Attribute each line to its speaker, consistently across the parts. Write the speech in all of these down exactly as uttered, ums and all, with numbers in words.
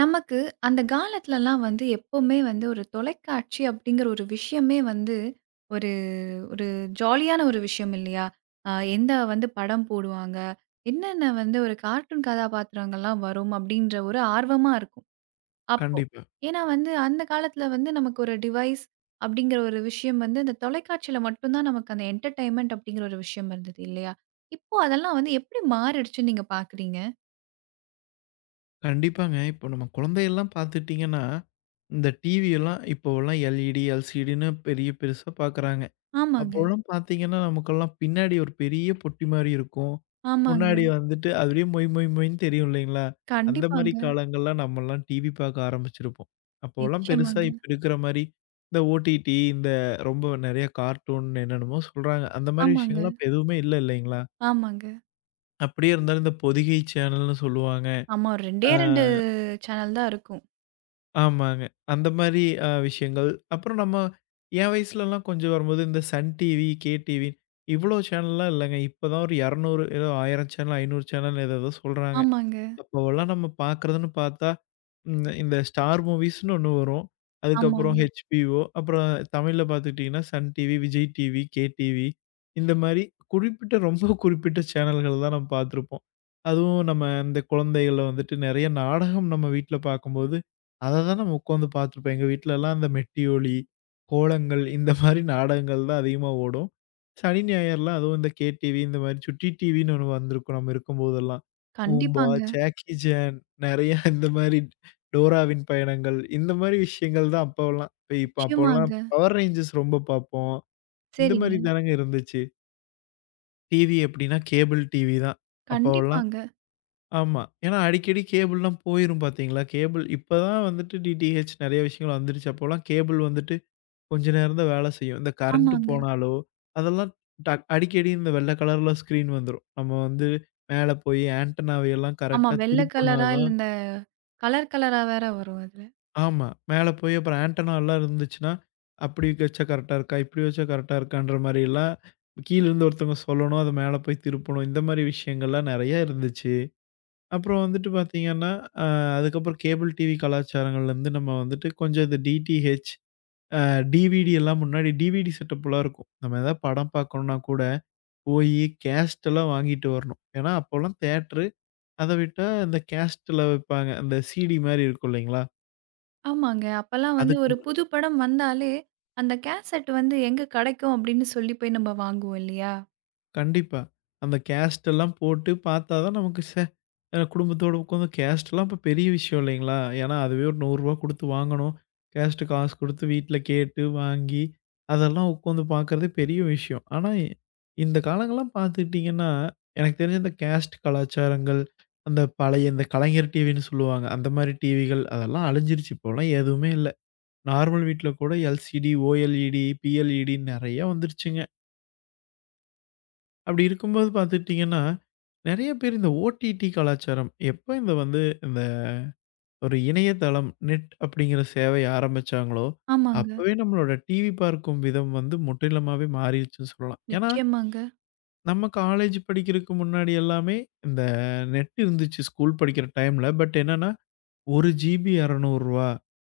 Speaker 1: நமக்கு அந்த காலத்துலலாம் வந்து எப்பவுமே வந்து ஒரு தொலைக்காட்சி அப்படிங்கிற ஒரு விஷயமே வந்து ஒரு ஒரு ஜாலியான ஒரு விஷயம் இல்லையா? அ எந்த வந்து படம் போடுவாங்க, என்னென்ன வந்து ஒரு கார்ட்டூன் கதாபாத்திரங்கள்லாம் வரும் அப்படின்ற ஒரு ஆர்வமா இருக்கும், அப்போ.
Speaker 2: கண்டிப்பா.
Speaker 1: ஏன்னா வந்து அந்த காலத்துல வந்து நமக்கு ஒரு டிவைஸ் அப்படிங்கிற ஒரு விஷயம் வந்து அந்த தொலைக்காட்சியில மட்டும் தான் நமக்கு அந்த என்டர்டெயின்மென்ட் அப்படிங்கிற ஒரு விஷயம் இருந்தது இல்லையா? இப்போ அதெல்லாம் வந்து எப்படி மாறிடுச்சுன்னு நீங்க பார்க்குறீங்க?
Speaker 2: கண்டிப்பாங்க. இப்போ நம்ம குழந்தையெல்லாம் பார்த்துட்டீங்கன்னா, இந்த டிவி எல்லாம் இப்போலாம் எல்இடி, எல்சிடின்னு பெரிய பெருசா பார்க்குறாங்க.
Speaker 1: ஆமாங்க,
Speaker 2: அப்போலாம் பார்த்தீங்கன்னா, நமக்கெல்லாம் பின்னாடி ஒரு பெரிய பொட்டி மாரி இருக்கும்.
Speaker 1: ஆமாங்க.
Speaker 2: முன்னாடி வந்துட்டு அதுலயே மொய் மொய் மொய்ன்னு தெரியும் இல்லைங்களா? அந்த மாரி
Speaker 1: கண்டிப்பாங்க.
Speaker 2: காலங்கள்லாம் நம்மலாம் டிவி பார்க்க ஆரம்பிச்சிருப்போம். அப்போலாம் பெருசா
Speaker 1: நிச்சயமாங்க.
Speaker 2: இப்ப இருக்கிற மாரி இந்த ஓடிடி, இந்த ரொம்ப நெறைய கார்ட்டூன் என்னென்னமோ சொல்றாங்க. அந்த மாரி
Speaker 1: ஆமாங்க,
Speaker 2: விஷயங்கள்லாம் இப்ப எதுவுமே இல்ல இல்லைங்களா?
Speaker 1: ஆமாங்க.
Speaker 2: அப்படியே இருந்தாலும் இந்த பொதிகை சேனல்னு சொல்லுவாங்க.
Speaker 1: ஆமா. 2டே
Speaker 2: ஆ.
Speaker 1: ரெண்டு சேனல் தான் இருக்கும்.
Speaker 2: ஆமாங்க. அந்த மாரி அ விஷயங்கள். அப்புறம் நம்ம என் வயசுலலாம் கொஞ்சம் வரும்போது இந்த சன் டிவி, கே டிவி இவ்ளோ சேனல்லாம் இல்லங்க. இப்ப தான் ஒரு இருநூறு ஏதோ ஆயிரம் சேனல், ஐநூறு சேனல் ஏதேதோ சொல்றாங்க.
Speaker 1: ஆமாங்க,
Speaker 2: அப்போவெல்லாம் நம்ம பார்க்குறதுன்னு பார்த்தா, இந்த இந்த ஸ்டார் மூவிஸ்ன்னு ஒண்ணு வரும். அதுக்கப்புறம்
Speaker 1: ஆமாங்க.
Speaker 2: ஹெச்பிஓ, அப்புறம் தமிழ்ல பார்த்துக்கிட்டீங்கன்னா, Sun TV, Vijay TV, K TV இந்த மாரி குறிப்பிட்ட ரொம்ப குறிப்பிட்ட சேனல்கள் தான் நம்ம பார்த்துருப்போம். அதுவும் நம்ம இந்த குழந்தைகள வந்துட்டு நெறைய நாடகம் நம்ம வீட்ல பார்க்கும்போது, அத தான் நம்ம உட்காந்து பார்த்துருப்போம். எங்க வீட்லலாம் அந்த மெட்டிஒலி, கோலங்கள் இந்த மாரி நாடகங்கள் தான் அதிகமா ஓடும். சனி, ஞாயிறுலாம் அதுவும் இந்த கே டிவி இந்த மாரி சுட்டி டிவின்னு ஒண்ணு வந்திருக்கும் நம்ம இருக்கும்போதெல்லாம். பூம்பா,
Speaker 1: கண்டிப்பாங்க.
Speaker 2: ஜாக்கி சான் நெறைய இந்த மாரி டோராவின் பயணங்கள், இந்த மாரி விஷயங்கள் தான் அப்போலாம். இப்ப இப்ப அப்போலாம்
Speaker 1: நிச்சயமாங்க.
Speaker 2: பவர் ரேஞ்சர்ஸ் ரொம்ப பார்ப்போம். இந்த
Speaker 1: சரிங்க.
Speaker 2: மாரி தானங்க இருந்துச்சு. டிவி எப்படின்னா கேபிள் டிவி தான். அப்போலாம்
Speaker 1: கண்டிப்பாங்க.
Speaker 2: ஆமா. ஏன்னா அடிக்கடி கேபிள்லாம் போயிரும் பார்த்தீங்களா? கேபிள் இப்ப தான் வந்துட்டு டிடிஹெச் நெறைய விஷயங்கள் வந்துருச்சு. அப்போலாம் கேபிள் வந்துட்டு கொஞ்ச நேரம் தான் வேலை செய்யும். இந்த கரண்ட்
Speaker 1: ஆமாங்க.
Speaker 2: போனாலோ, அதெல்லாம் டக் அடிக்கடி இந்த வெள்ள கலர்ல ஸ்க்ரீன் வந்துரும். நம்ம வந்து மேல போய் ஆண்டனாவையெல்லாம்
Speaker 1: ஆமா.
Speaker 2: கரெக்ட்டா
Speaker 1: வெள்ள
Speaker 2: திருப்புனா
Speaker 1: கலரா இல்ல
Speaker 2: தான்
Speaker 1: இந்த கலர் கலரா வேற வரும் அதுல.
Speaker 2: ஆமா. மேல போய் அப்புறம் ஆண்டனாலாம் இருந்துச்சுன்னா, அப்படி வச்சா கரெக்ட்டா இருக்கா? இப்படி வச்சா கரெக்ட்டா இருக்கான்ற மாரிலாம் கீழருந்து ஒருத்தவங்க சொல்லணும். அத மேல போய் திருப்பணும். இந்த மாரி விஷயங்கள்லாம் நெறையா இருந்துச்சு. அப்புறம் வந்துட்டு பார்த்தீங்கன்னா, அ அதுக்கப்புறம் கேபிள் டிவி கலாச்சாரங்கள்லருந்து நம்ம வந்துட்டு கொஞ்சம் இந்த டிடிஹெச், அ டிவிடி எல்லாம் முன்னாடி டிவிடி செட்டப்லாம் இருக்கும். நம்ம ஏதாவது படம் பார்க்கணும்னா கூட போயி கேஸ்ட்டெல்லாம் வாங்கிட்டு வரணும். ஏன்னா, அப்போலாம் தியேட்டரு, அத விட்டா இந்த கேஸ்ட்ல வைப்பாங்க. அந்த சிடி மாரி இருக்கும் இல்லைங்களா?
Speaker 1: ஆமாங்க. அப்பலாம் வந்து
Speaker 2: அதுக்கு
Speaker 1: ஒரு புது படம் வந்தாலே, அந்த கேசெட் வந்து எங்க கெடைக்கும் அப்படின்னு சொல்லி போய் நம்ம வாங்குவோம் இல்லையா?
Speaker 2: கண்டிப்பா. அந்த கேஸ்ட் எல்லாம் போட்டு பார்த்தா தான் நமக்கு ச்சே! அ குடும்பத்தோட உட்காந்து கேஸ்ட்லாம் இப்ப பெரிய விஷயம் இல்லைங்களா? ஏன்னா அதுவே ஒரு ரூ. ரூபாய் நூறு குடுத்து வாங்கணும். கேஸ்ட் காசு குடுத்து வீட்ல கேட்டு வாங்கி, அதெல்லாம் உட்காந்து பார்க்கறதே பெரிய விஷயம். ஆனா, இ இந்த காலங்கள்லாம் பார்த்துக்கிட்டீங்கன்னா, எனக்கு தெரிஞ்சு இந்த கேஸ்ட் கலாச்சாரங்கள், அந்த பழைய இந்த கலைஞர் டிவின்னு சொல்லுவாங்க. அந்த மாரி டிவிகள் அதெல்லாம் அழிஞ்சிருச்சு. இப்போலாம் எதுவுமே இல்ல. நார்மல் வீட்ல கூட எல்சிடி, ஓஎல்இடி, பிஎல்இடின்னு நெறைய வந்துருச்சுங்க. அப்படி இருக்கும்போது பார்த்துக்கிட்டிங்கன்னா, நெறைய பேர் இந்த ஓடிடி கலாச்சாரம் எப்ப இந்த வந்து இந்த ஒரு இணையதளம், நெட் அப்படிங்கிற சேவை ஆரம்பிச்சாங்களோ,
Speaker 1: ஆமாங்க.
Speaker 2: அப்பவே நம்மளோட டிவி பார்க்கும் விதம் வந்து முற்றிலுமாவே மாறிருச்சுன்னு சொல்லலாம். ஏன்னா,
Speaker 1: நிச்சயமாங்க.
Speaker 2: நம்ம காலேஜ் படிக்கிறதுக்கு முன்னாடி எல்லாமே இந்த நெட் இருந்துச்சு ஸ்கூல் படிக்கிற டைம்ல. பட் என்னன்னா, ஒரு ஜிபி ரூ. இருநூறு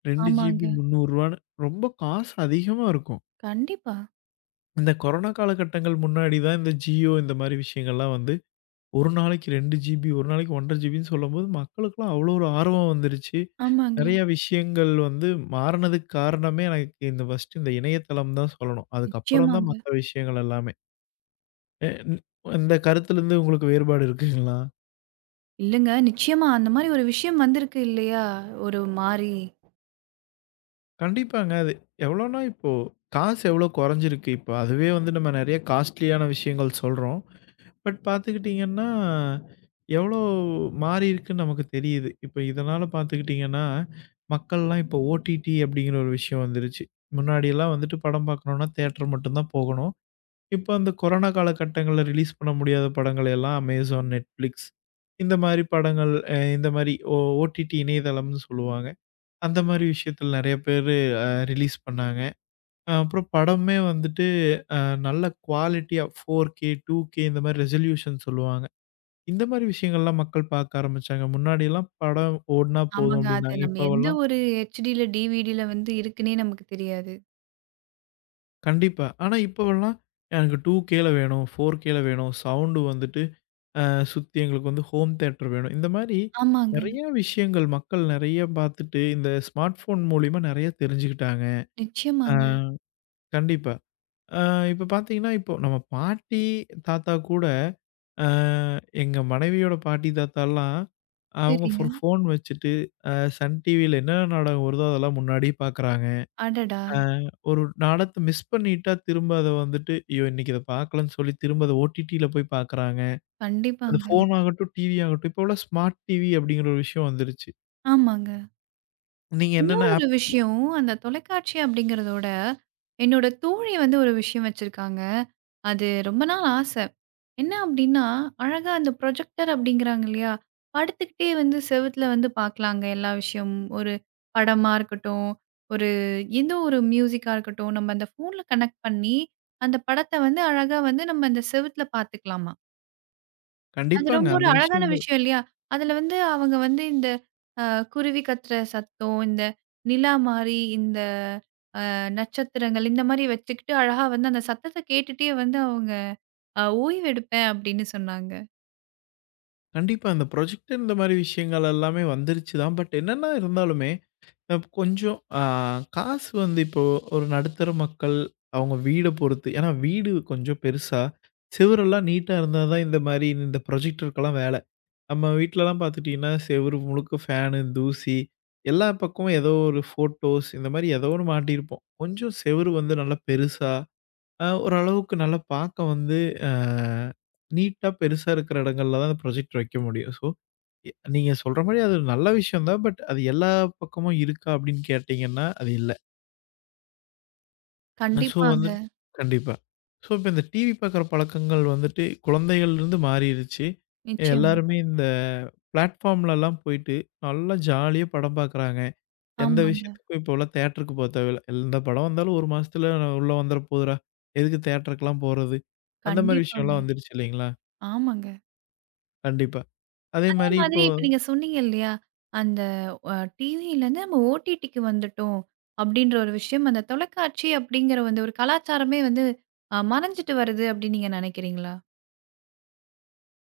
Speaker 2: ரெண்டு ஜிபி
Speaker 1: ஆமாங்க.
Speaker 2: ரூ. முந்நூறு ரொம்ப காசு அதிகமா இருக்கும்.
Speaker 1: கண்டிப்பா.
Speaker 2: இந்த கொரோனா காலகட்டங்கள் முன்னாடி தான் இந்த ஜியோ இந்த மாரி விஷயங்கள்லாம் வந்து ஒரு நாளைக்கு ரெண்டு ஜிபி, ஒரு நாளைக்கு ஒன்றரை 1/2 ஜிபின்னு சொல்லும்போது, மக்களுக்கெல்லாம் அவ்வளோ ஒரு ஆர்வம் வந்துருச்சு.
Speaker 1: ஆமாங்க.
Speaker 2: நெறைய விஷயங்கள் வந்து மாறுனதுக்கு காரணமே எனக்கு இந்த ஃபர்ஸ்ட்டு இந்த இணையதளம் தான் சொல்லணும். அதுக்கப்புறம் தான்
Speaker 1: நிச்சயமாங்க.
Speaker 2: மத்த விஷயங்கள் எல்லாமே. எ ன் இந்த கருத்துலருந்து உங்களுக்கு வேறுபாடு இருக்குங்களா?
Speaker 1: இல்லங்க. நிச்சயமா அந்த மாரி ஒரு விஷயம் வந்திருக்கு இல்லையா? ஒரு மாரி.
Speaker 2: கண்டிப்பாங்க. அது எவ்வளோனா இப்போ காசு எவ்வளோ கொறைஞ்சிருக்கு. இப்போ அதுவே வந்து நம்ம நெறைய காஸ்ட்லியான விஷயங்கள் சொல்றோம். பட் பார்த்துக்கிட்டீங்கன்னா, எவ்வளோ மாறியிருக்குன்னு நமக்கு தெரியுது. இப்ப இதனால பார்த்துக்கிட்டீங்கன்னா, மக்கள்லாம் இப்போ ஓடிடி அப்படிங்கிற ஒரு விஷயம் வந்துருச்சு. முன்னாடிலாம் வந்துட்டு படம் பார்க்கணும்னா தியேட்டர் மட்டும் தான் போகணும். இப்போ அந்த கொரோனா காலகட்டங்கள்ல ரிலீஸ் பண்ண முடியாத படங்கள எல்லாம் Amazon, Netflix இந்த மாரி படங்கள் அ இந்த மாரி ஓ ஓடிடி இணையதளம்னு சொல்லுவாங்க. அந்த மாரி விஷயத்துல நெறைய பேரு அ ரிலீஸ் பண்ணாங்க. அ அப்புறம் படமே வந்துட்டு அ நல்ல குவாலிட்டியா ஃபோர் கே, டூ கே இந்த மாரி ரெசல்யூஷன் சொல்லுவாங்க. இந்த மாரி விஷயங்கள்லாம் மக்கள் பார்க்க ஆரம்பிச்சாங்க. முன்னாடிலாம் படம் ஓடுனா போதும்
Speaker 1: ஆமாங்க. அது
Speaker 2: அப்டின்னாங்க.
Speaker 1: நம்ம எந்த
Speaker 2: இப்பவெல்லாம்
Speaker 1: ஒரு ஹெச்டில, டிவிடில வந்து இருக்குன்னே நமக்கு தெரியாது.
Speaker 2: கண்டிப்பா. ஆனா இப்பவெல்லாம் எனக்கு 2கேல வேணும், 4கேல வேணும், சவுண்டு வந்துட்டு அ சுத்தி எங்களுக்கு வந்து ஹோம் தியேட்டர் வேணும். இந்த மாரி
Speaker 1: ஆமாங்க.
Speaker 2: நெறைய விஷயங்கள் மக்கள் நெறைய பார்த்துட்டு, இந்த ஸ்மார்ட் ஃபோன் மூலியமா நெறைய தெரிஞ்சுக்கிட்டாங்க. ஆ
Speaker 1: நிச்சயமாங்க.
Speaker 2: கண்டிப்பா. அ இப்ப பார்த்தீங்கன்னா, இப்போ நம்ம பாட்டி, தாத்தா கூட அ எங்க மனைவியோட பாட்டி, தாத்தாலாம் அவங்க
Speaker 1: சரிங்க.
Speaker 2: ஒரு ஃபோன் வச்சுட்டு, அ சன் டிவில என்னென்ன நாடகம் வருதோ அதெல்லாம் முன்னாடியே பார்க்குறாங்க.
Speaker 1: அடடா!
Speaker 2: அ ஒரு நாடகத்த மிஸ் பண்ணிட்டா திரும்ப அத வந்துட்டு, "ஐயோ! இன்னைக்கு இத பார்க்கலன்னு" சொல்லி திரும்ப அத ஓடிடில போய் பார்க்குறாங்க. அது
Speaker 1: கண்டிப்பாங்க.
Speaker 2: ஃபோன் ஆகட்டும், டிவி ஆகட்டும், இப்போ உள்ள ஸ்மார்ட் டிவி அப்படிங்கிற ஒரு விஷயம் வந்துருச்சு.
Speaker 1: ஆமாங்க.
Speaker 2: நீங்க என்னென்ன
Speaker 1: இன்னொரு
Speaker 2: ஆப்
Speaker 1: ஒரு விஷயம், அந்த தொலைக்காட்சி அப்படிங்கிறதோட, என்னோட தோழி வந்து ஒரு விஷயம் வச்சிருக்காங்க. அது ரொம்ப நாள் ஆசை. என்ன அப்படின்னா, அழகா அந்த ப்ரொஜெக்டர் அப்படிங்கிறாங்க இல்லையா? படுத்துக்கிட்டே வந்து செவுத்துல வந்து பார்க்கலாங்க எல்லா விஷயமும். ஒரு படமா இருக்கட்டும், ஒரு எந்த ஒரு மியூசிக்கா இருக்கட்டும், நம்ம அந்த ஃபோன்ல கனெக்ட் பண்ணி, அந்த படத்த வந்து அழகா வந்து நம்ம அந்த செவுத்துல பார்த்துக்கலாமா? அது
Speaker 2: கண்டிப்பாங்க.
Speaker 1: ரொம்ப ஒரு
Speaker 2: அந்த
Speaker 1: அழகான
Speaker 2: விஷயங்கள்
Speaker 1: விஷயம் இல்லையா? அதுல வந்து அவங்க வந்து இந்த அ குருவி கத்துற சத்தம், இந்த நிலா மாரி, இந்த அ நட்சத்திரங்கள் இந்த மாரி வச்சுக்கிட்டு அழகா வந்து அந்த சத்தத்த கேட்டுட்டே வந்து அவங்க அ ஓய்வு எடுப்பேன் அப்படின்னு சொன்னாங்க.
Speaker 2: கண்டிப்பா. அந்த ப்ரொஜெக்டர் இந்த மாரி விஷயங்கள் எல்லாமே வந்துருச்சு தான். பட் என்னன்னா இருந்தாலுமே அப் கொஞ்சம் ஆ காசு வந்து இப்போ ஒரு நடுத்தர மக்கள், அவங்க வீட பொறுத்து. ஏன்னா வீடு கொஞ்சம் பெருசா, செவுரெல்லாம் நீட்டா இருந்தா தான் இந்த மாரி இந்த ப்ரொஜெக்டருக்கெல்லாம் வேல. நம்ம வீட்லலாம் பார்த்துட்டீங்கன்னா, செவுரு முழுக்க ஃபேனு, தூசி எல்லா பக்கமும் ஏதோ ஒரு ஃபோட்டோஸ் இந்த மாரி ஏதோ ஒண்ணு மாட்டியிருப்போம். கொஞ்சம் செவுரு வந்து நல்லா பெருசா, அ ஓரளவுக்கு நல்லா பார்க்க வந்து அ நீட்டா பெருசா இருக்கிற இடங்கள்ல தான் அந்த ப்ரொஜெக்டர் வைக்க முடியும். ஸோ எ நீங்க சொல்ற மாரி அது ஒரு நல்ல விஷயம் தான். பட் அது எல்லா பக்கமும் இருக்கா அப்படின்னு கேட்டீங்கன்னா, அது இல்ல. ஸோ
Speaker 1: கண்டிப்பாங்க.
Speaker 2: வந்து கண்டிப்பா. ஸோ இப்ப இந்த டிவி பார்க்குற பழக்கங்கள் வந்துட்டு குழந்தைகள்லருந்து மாறிருச்சு.
Speaker 1: நிச்சயமா.
Speaker 2: எல்லாருமே இந்த பிளாட்ஃபார்ம்லலாம் போயிட்டு நல்லா ஜாலியா படம் பார்க்குறாங்க. எந்த
Speaker 1: ஆமாங்க.
Speaker 2: விஷயத்துக்கும் இப்போலாம் தியேட்டருக்கு போ தேவையில்ல. எந்த படம் வந்தாலும் ஒரு மாசத்துல நான் உள்ள வந்துற போதுடா. எதுக்கு தியேட்டருக்குலாம் போறது? அந்த மாரி
Speaker 1: கண்டிப்பாங்க.
Speaker 2: விஷயம்லாம் வந்துருச்சு இல்லைங்களா?
Speaker 1: ஆமாங்க.
Speaker 2: கண்டிப்பா. அதே
Speaker 1: அதே
Speaker 2: மாரி
Speaker 1: மாதிரி
Speaker 2: இப்போ
Speaker 1: இப்ப நீங்க சொன்னீங்க இல்லையா? அந்த அ டிவிலருந்து நம்ம ஓடிடிக்கு வந்துட்டோம் அப்படின்ற ஒரு விஷயம், அந்த தொலைக்காட்சி அப்படிங்கிற வந்து ஒரு கலாச்சாரமே வந்து அ மறைஞ்சுட்டு வருது அப்படின்னு நீங்க நினைக்கிறீங்களா?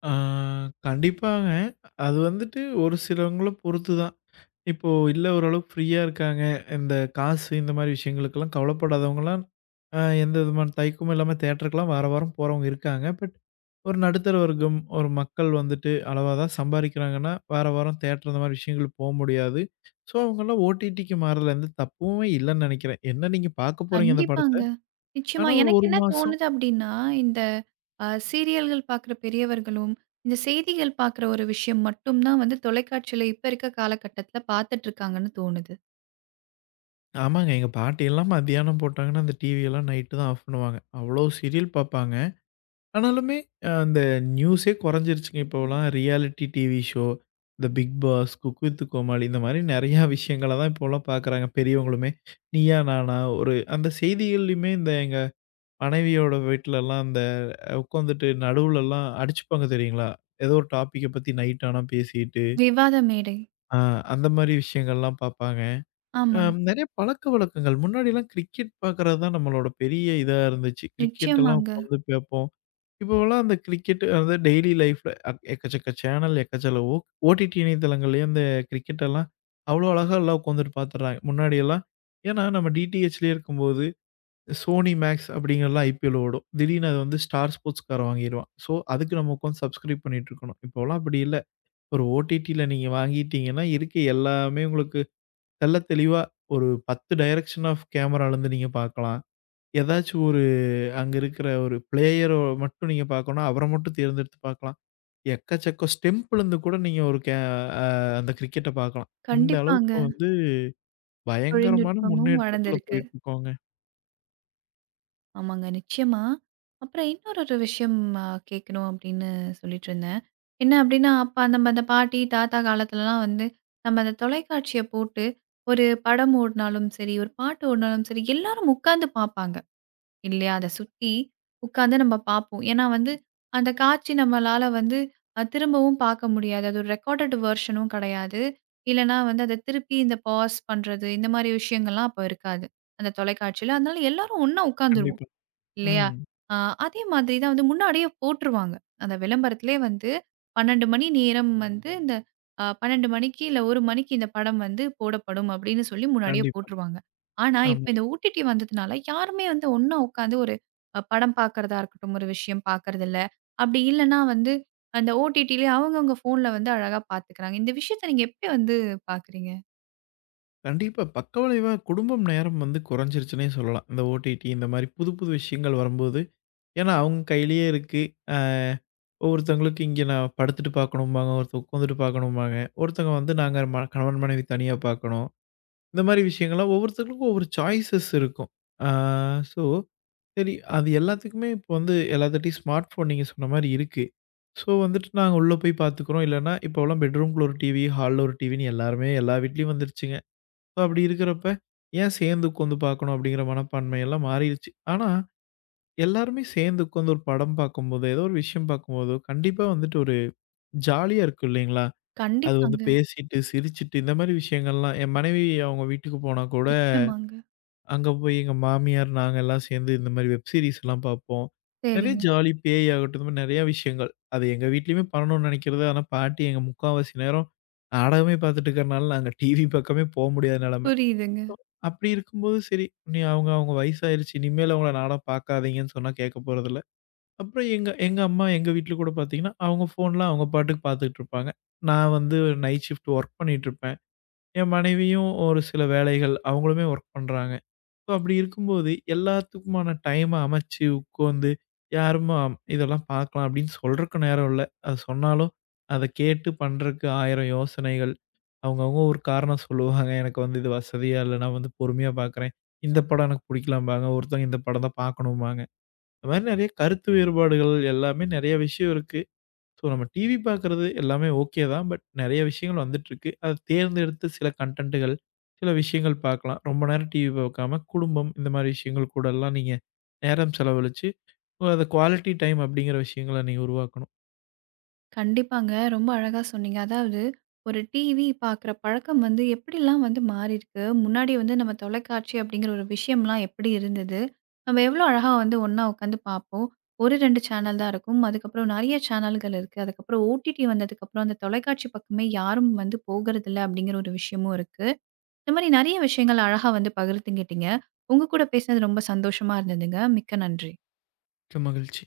Speaker 2: ஆ, கண்டிப்பாங்க. அது வந்துட்டு ஒரு சிலவங்கள பொறுத்து தான். இப்போ இல்ல ஓரளவுக்கு ஃப்ரீயா இருக்காங்க. இந்த காசு இந்த மாரி விஷயங்களுக்கெல்லாம் கவலைப்படாதவங்கலாம், அ எந்த விதமான தயக்கமும் இல்லாம தியேட்டருக்குலாம் வார வாரம் போறவங்க இருக்காங்க. பட் ஒரு நடுத்தர வர்க்கம், ஒரு மக்கள் வந்துட்டு அளவா தான் சம்பாரிக்கிறாங்கன்னா, வார வாரம் தியேட்டர் அந்த மாரி விஷயங்களுக்கு போ முடியாது. ஸோ அவங்கலாம் ஓடிடிக்கு மாறுதுல எந்த தப்புமே இல்லன்னு நெனைக்கிறேன். என்ன நீங்க பார்க்க போறீங்க அந்த படத்த?
Speaker 1: கண்டிப்பாங்க. நிச்சயமா.
Speaker 2: ஆனா ஒரு
Speaker 1: எனக்கு
Speaker 2: 1
Speaker 1: என்ன
Speaker 2: மாசம்
Speaker 1: தோணுது அப்டின்னா, இந்த அ சீரியல்கள் பார்க்குற பெரியவர்களும், இந்த செய்திகள் பார்க்குற ஒரு விஷயம் மட்டும் தான் வந்து தொலைக்காட்சியில இப்ப இருக்க காலகட்டத்தில பார்த்துட்டுருக்காங்கன்னு தோணுது.
Speaker 2: ஆமாங்க. எங்க பாட்டியெல்லாம் மத்தியானம் போட்டாங்கன்னா, அந்த டிவியெல்லாம் நைட்டு தான் ஆஃப் பண்ணுவாங்க. அவ்ளோ சீரியல் பாப்பாங்க. ஆனாலுமே அ அந்த நியூஸே குறைஞ்சிருச்சுங்க. இப்போலாம் ரியாலிட்டி டிவி ஷோ, இந்த Bigg Boss, cook with Comali இந்த மாரி நெறையா விஷயங்கள தான் இப்போலாம் பாக்குறாங்க பெரியவங்களுமே. நீயா நானா ஒரு அந்த செய்திகள்லயுமே இந்த எங்க மனைவியோட வீட்லலாம் அந்த உட்காந்துட்டு நடுவுலலாம் அடிச்சுப்பாங்க தெரியுங்களா? ஏதோ ஒரு டாப்பிக்க பத்தி நைட் ஆனா பேசிட்டு,
Speaker 1: விவாத மேடை.
Speaker 2: அ அந்த மாரி விஷயங்கள்லாம் பாப்பாங்க. அம்
Speaker 1: ஆமாங்க.
Speaker 2: நெறைய பழக்கவழக்கங்கள். முன்னாடிலாம் கிரிக்கெட் பார்க்குறது தான் நம்மளோட பெரிய இதா இருந்துச்சு. கிரிக்கெட்டெல்லாம்
Speaker 1: நிச்சயமாங்க.
Speaker 2: உட்காந்து பார்ப்போம். இப்போவெல்லாம் அந்த கிரிக்கெட் அதாவது டெய்லி லைஃப்ல அக் எக்கச்சக்க சேனல், எக்கச்சக்க ஓ ஓடிடி இணையதளங்கள்லயே அந்த கிரிக்கெட்டெல்லாம் அவ்ளோ அழகா எல்லாம் உட்காந்துட்டு பார்த்துடுறாங்க. முன்னாடியெல்லாம் ஏன்னா நம்ம டிடிஹெச்லயே இருக்கும்போது, சோனி மேக்ஸ் அப்படிங்கிறலாம் ஐபிஎல் ஓடும். திடீர்னு அது வந்து ஸ்டார் ஸ்போர்ட்ஸ்காரன் வாங்கிருவான். ஸோ, அதுக்கு நம்ம உட்காந்து சப்ஸ்கிரைப் பண்ணிட்டு இருக்கணும். இப்போலாம் அப்படி இல்ல. ஒரு ஓடிடில நீங்க வாங்கிட்டீங்கன்னா இருக்க எல்லாமே உங்களுக்கு தெள்ள தெளிவா ஒரு பத்து டைரக்ஷன் ஆஃப் கேமராலருந்து நீங்க பார்க்கலாம். ஏதாச்சும் ஒரு அங்க இருக்கிற ஒரு பிளேயர மட்டும் நீங்க பார்க்கணும்னா, அவர மட்டும் தேர்ந்தெடுத்து பார்க்கலாம். எக்கச்சக்க ஸ்டெம்ப்லருந்து கூட நீங்க ஒரு கே அ அந்த கிரிக்கெட்ட பார்க்கலாம். இந்த
Speaker 1: கண்டிப்பாங்க.
Speaker 2: அளவுக்கு வந்து பயங்கரமான
Speaker 1: தொழில்நுட்பமும்
Speaker 2: முன்னேற்றத்துல
Speaker 1: வளர்ந்திருக்கு.
Speaker 2: போயிட்டுருக்கோங்க.
Speaker 1: ஆமாங்க. நிச்சயமா. அப்புறம் இன்னொரு ஒரு விஷயம் அ கேட்கணும் அப்படின்னு சொல்லிட்டு இருந்தேன். என்ன அப்படின்னா, அப்ப நம்ம அந்த பாட்டி, தாத்தா காலத்துலலாம் வந்து நம்ம அந்த தொலைக்காட்சிய போட்டு ஒரு படம் ஓடுனாலும் சரி, ஒரு பாட்டு ஓடுனாலும் சரி, எல்லாரும் உட்கார்ந்து பார்ப்பாங்க. இல்லையா? அத சுத்தி உட்கார்ந்து நம்ம பார்ப்போம். ஏன்னா வந்து அந்த காட்சி நம்மளால வந்து அ திரும்பவும் பார்க்க முடியாது. அது ஒரு ரெக்கார்டட் வெர்ஷனும் கிடையாது. இல்லன்னா வந்து அத திருப்பி இந்த பாஸ் பண்றது, இந்த மாரி விஷயங்கள்லாம் அப்ப இருக்காது. அந்த தொலைக்காட்சியில. அதனால எல்லாரும் ஒண்ணா உட்காந்துருவோம்.
Speaker 2: கண்டிப்பா.
Speaker 1: இல்லையா?
Speaker 2: ம்.
Speaker 1: ஆ அதே மாதிரி தான் வந்து முன்னாடியே போட்டுருவாங்க. அந்த விளம்பரத்திலே வந்து பன்னிரண்டு மணி நேரம் வந்து இந்த அ பன்னிரண்டு மணிக்கு இல்ல ஒரு மணிக்கு இந்த படம் வந்து போடப்படும் அப்படின்னு சொல்லி முன்னாடியே
Speaker 2: கண்டிப்பா.
Speaker 1: போட்டுருவாங்க. ஆனா, இப்ப
Speaker 2: ஆமா.
Speaker 1: இந்த ஓடிடி வந்ததுனால யாருமே வந்து ஒண்ணா உட்காந்து ஒரு அ படம் பார்க்கறதா இருக்கட்டும், ஒரு விஷயம் பார்க்கறதில்ல. அப்படி இல்லன்னா வந்து அந்த ஓடிடிலே அவங்கவங்க ஃபோன்ல வந்து அழகா பார்த்துக்கிறாங்க. இந்த விஷயத்த நீங்க எப்படி வந்து பார்க்குறீங்க?
Speaker 2: கண்டிப்பா. பக்கவிளைவா குடும்பம் நேரம் வந்து குறைஞ்சிருச்சுன்னே சொல்லலாம். இந்த ஓடிடி இந்த மாரி புது புது விஷயங்கள் வரும்போது. ஏன்னா அவங்க கையிலேயே இருக்கு. அ ஒவ்வொருத்தவங்களுக்கு இங்கே நான் படுத்துட்டு பார்க்கணும்பாங்க, ஒருத்தர் உட்காந்துட்டு பார்க்கணும்பாங்க, ஒருத்தவங்க வந்து நாங்க ம கணவன், மனைவி தனியா பார்க்கணும். இந்த மாரி விஷயங்கள்லாம் ஒவ்வொருத்தங்களுக்கும் ஒவ்வொரு சாய்ஸஸ் இருக்கும். ஆ ஸோ, சரி அது எல்லாத்துக்குமே இப்போ வந்து எல்லாத்துட்டயும் ஸ்மார்ட் ஃபோன் நீங்க சொன்ன மாரி இருக்கு. ஸோ வந்துட்டு நாங்க உள்ள போய் பார்த்துக்குறோம். இல்லன்னா இப்போலாம் பெட்ரூம்குள்ள ஒரு டிவி, ஹால்ல ஒரு டிவின்னு எல்லாருமே எல்லா வீட்லயும் வந்துருச்சுங்க. ஸோ அப்படி இருக்கிறப்ப, ஏன் சேர்ந்து உட்காந்து பார்க்கணும் அப்படிங்கிற மனப்பான்மை எல்லாம் மாறிருச்சு. ஆனா, எல்லாருமே சேர்ந்து உட்காந்து ஒரு படம் பார்க்கும்போதோ, ஏதோ ஒரு விஷயம் பார்க்கும்போதோ, கண்டிப்பா வந்துட்டு ஒரு ஜாலியா இருக்கும் இல்லைங்களா? அது வந்து
Speaker 1: கண்டிப்பாங்க.
Speaker 2: பேசிட்டு, சிரிச்சுட்டு இந்த மாரி விஷயங்கள்லாம் என் மனைவி அவங்க வீட்டுக்கு போனா கூட,
Speaker 1: நிச்சயமாங்க.
Speaker 2: அங்க போய் எங்க மாமியார் நாங்க எல்லாம் சேர்ந்து இந்த மாரி வெப் சீரிஸ்லாம் பார்ப்போம். நெறைய
Speaker 1: சரிங்க.
Speaker 2: ஜாலி பேய் ஆகட்டும், இந்த மாரி நெறைய விஷயங்கள். அது எங்க வீட்லயுமே பண்ணணும்னு நெனைக்கிறது. ஆனா பாட்டி எங்க முக்காவாசி நேரம் நாடகமே பார்த்துட்டு இருக்கிறனால, நாங்க டிவி பக்கமே போ முடியாத நெலைமை.
Speaker 1: புரியுதுங்க.
Speaker 2: அப்படி இருக்கும்போது சரி, நீ அவங்க அவங்க வயசாயிருச்சு. இனிமேல் அவங்கள நாடகம் பார்க்காதீங்கன்னு சொன்னா கேட்க போறதில்ல. அப்புறம் எங்க எங்க அம்மா எங்க வீட்ல கூட பார்த்தீங்கன்னா, அவங்க ஃபோன்ல அவங்க பாட்டுக்கு பார்த்துட்டு இருப்பாங்க. நான் வந்து நைட் ஷிஃப்ட் ஒர்க் பண்ணிட்டு இருப்பேன். என் மனைவியும் ஒரு சில வேலைகள் அவங்களுமே ஒர்க் பண்றாங்க. ஸோ அப்படி இருக்கும்போது எல்லாத்துக்குமான டைம அமைச்சு உட்காந்து யாருமா இதெல்லாம் பார்க்கலாம் அப்படின்னு சொல்றக்கு நேரம் இல்ல. அது சொன்னாலும் அத கேட்டு பண்றக்கு ஆயிரம் யோசனைகள். அவங்கவங்க ஒரு காரணம் சொல்லுவாங்க. எனக்கு வந்து இது வசதியா இல்ல. நான் வந்து பொறுமையா பார்க்குறேன். இந்த படம் எனக்கு பிடிக்கலம்பாங்க. ஒருத்தவங்க இந்த படம் தான் பார்க்கணும்பாங்க. இந்த மாரி நெறைய கருத்து வேறுபாடுகள் எல்லாமே நெறைய விஷயம் இருக்கு. ஸோ நம்ம டிவி பார்க்குறது எல்லாமே ஓகே தான். பட் நெறைய விஷயங்கள் வந்துட்டுருக்கு. அத தேர்ந்தெடுத்து சில கன்டென்ட்டுகள், சில விஷயங்கள் பார்க்கலாம். ரொம்ப நேரம் டிவி பார்க்காம குடும்பம் இந்த மாரி விஷயங்கள் கூடலாம் நீங்க நேரம் செலவழிச்சு, அத குவாலிட்டி டைம் அப்படிங்கிற விஷயங்கள நீங்க உருவாக்கணும்.
Speaker 1: கண்டிப்பாங்க. ரொம்ப அழகா சொன்னீங்க. அதாவது ஒரு டிவி பார்க்குற பழக்கம் வந்து எப்படிலாம் வந்து மாறியிருக்கு? முன்னாடி வந்து நம்ம தொலைக்காட்சி அப்படிங்கிற ஒரு விஷயம்லாம் எப்படி இருந்தது? நம்ம எவ்வளோ அழகா வந்து ஒண்ணா உட்காந்து பார்ப்போம். ஒரு, ரெண்டு சேனல் தான் இருக்கும். அதுக்கப்புறம் நெறைய சேனல்கள் இருக்கு. அதுக்கப்புறம் ஓடிடி வந்ததுக்கப்புறம் அந்த தொலைக்காட்சி பக்கமே யாரும் வந்து போகறதில்ல அப்படிங்கிற ஒரு விஷயமும் இருக்கு. இந்த மாரி நெறைய விஷயங்கள் அழகா வந்து பகிர்ந்துக்கிட்டீங்க. உங்க கூட பேசினது ரொம்ப சந்தோஷமா இருந்ததுங்க. மிக்க நன்றி.
Speaker 2: மிக்க மகிழ்ச்சி.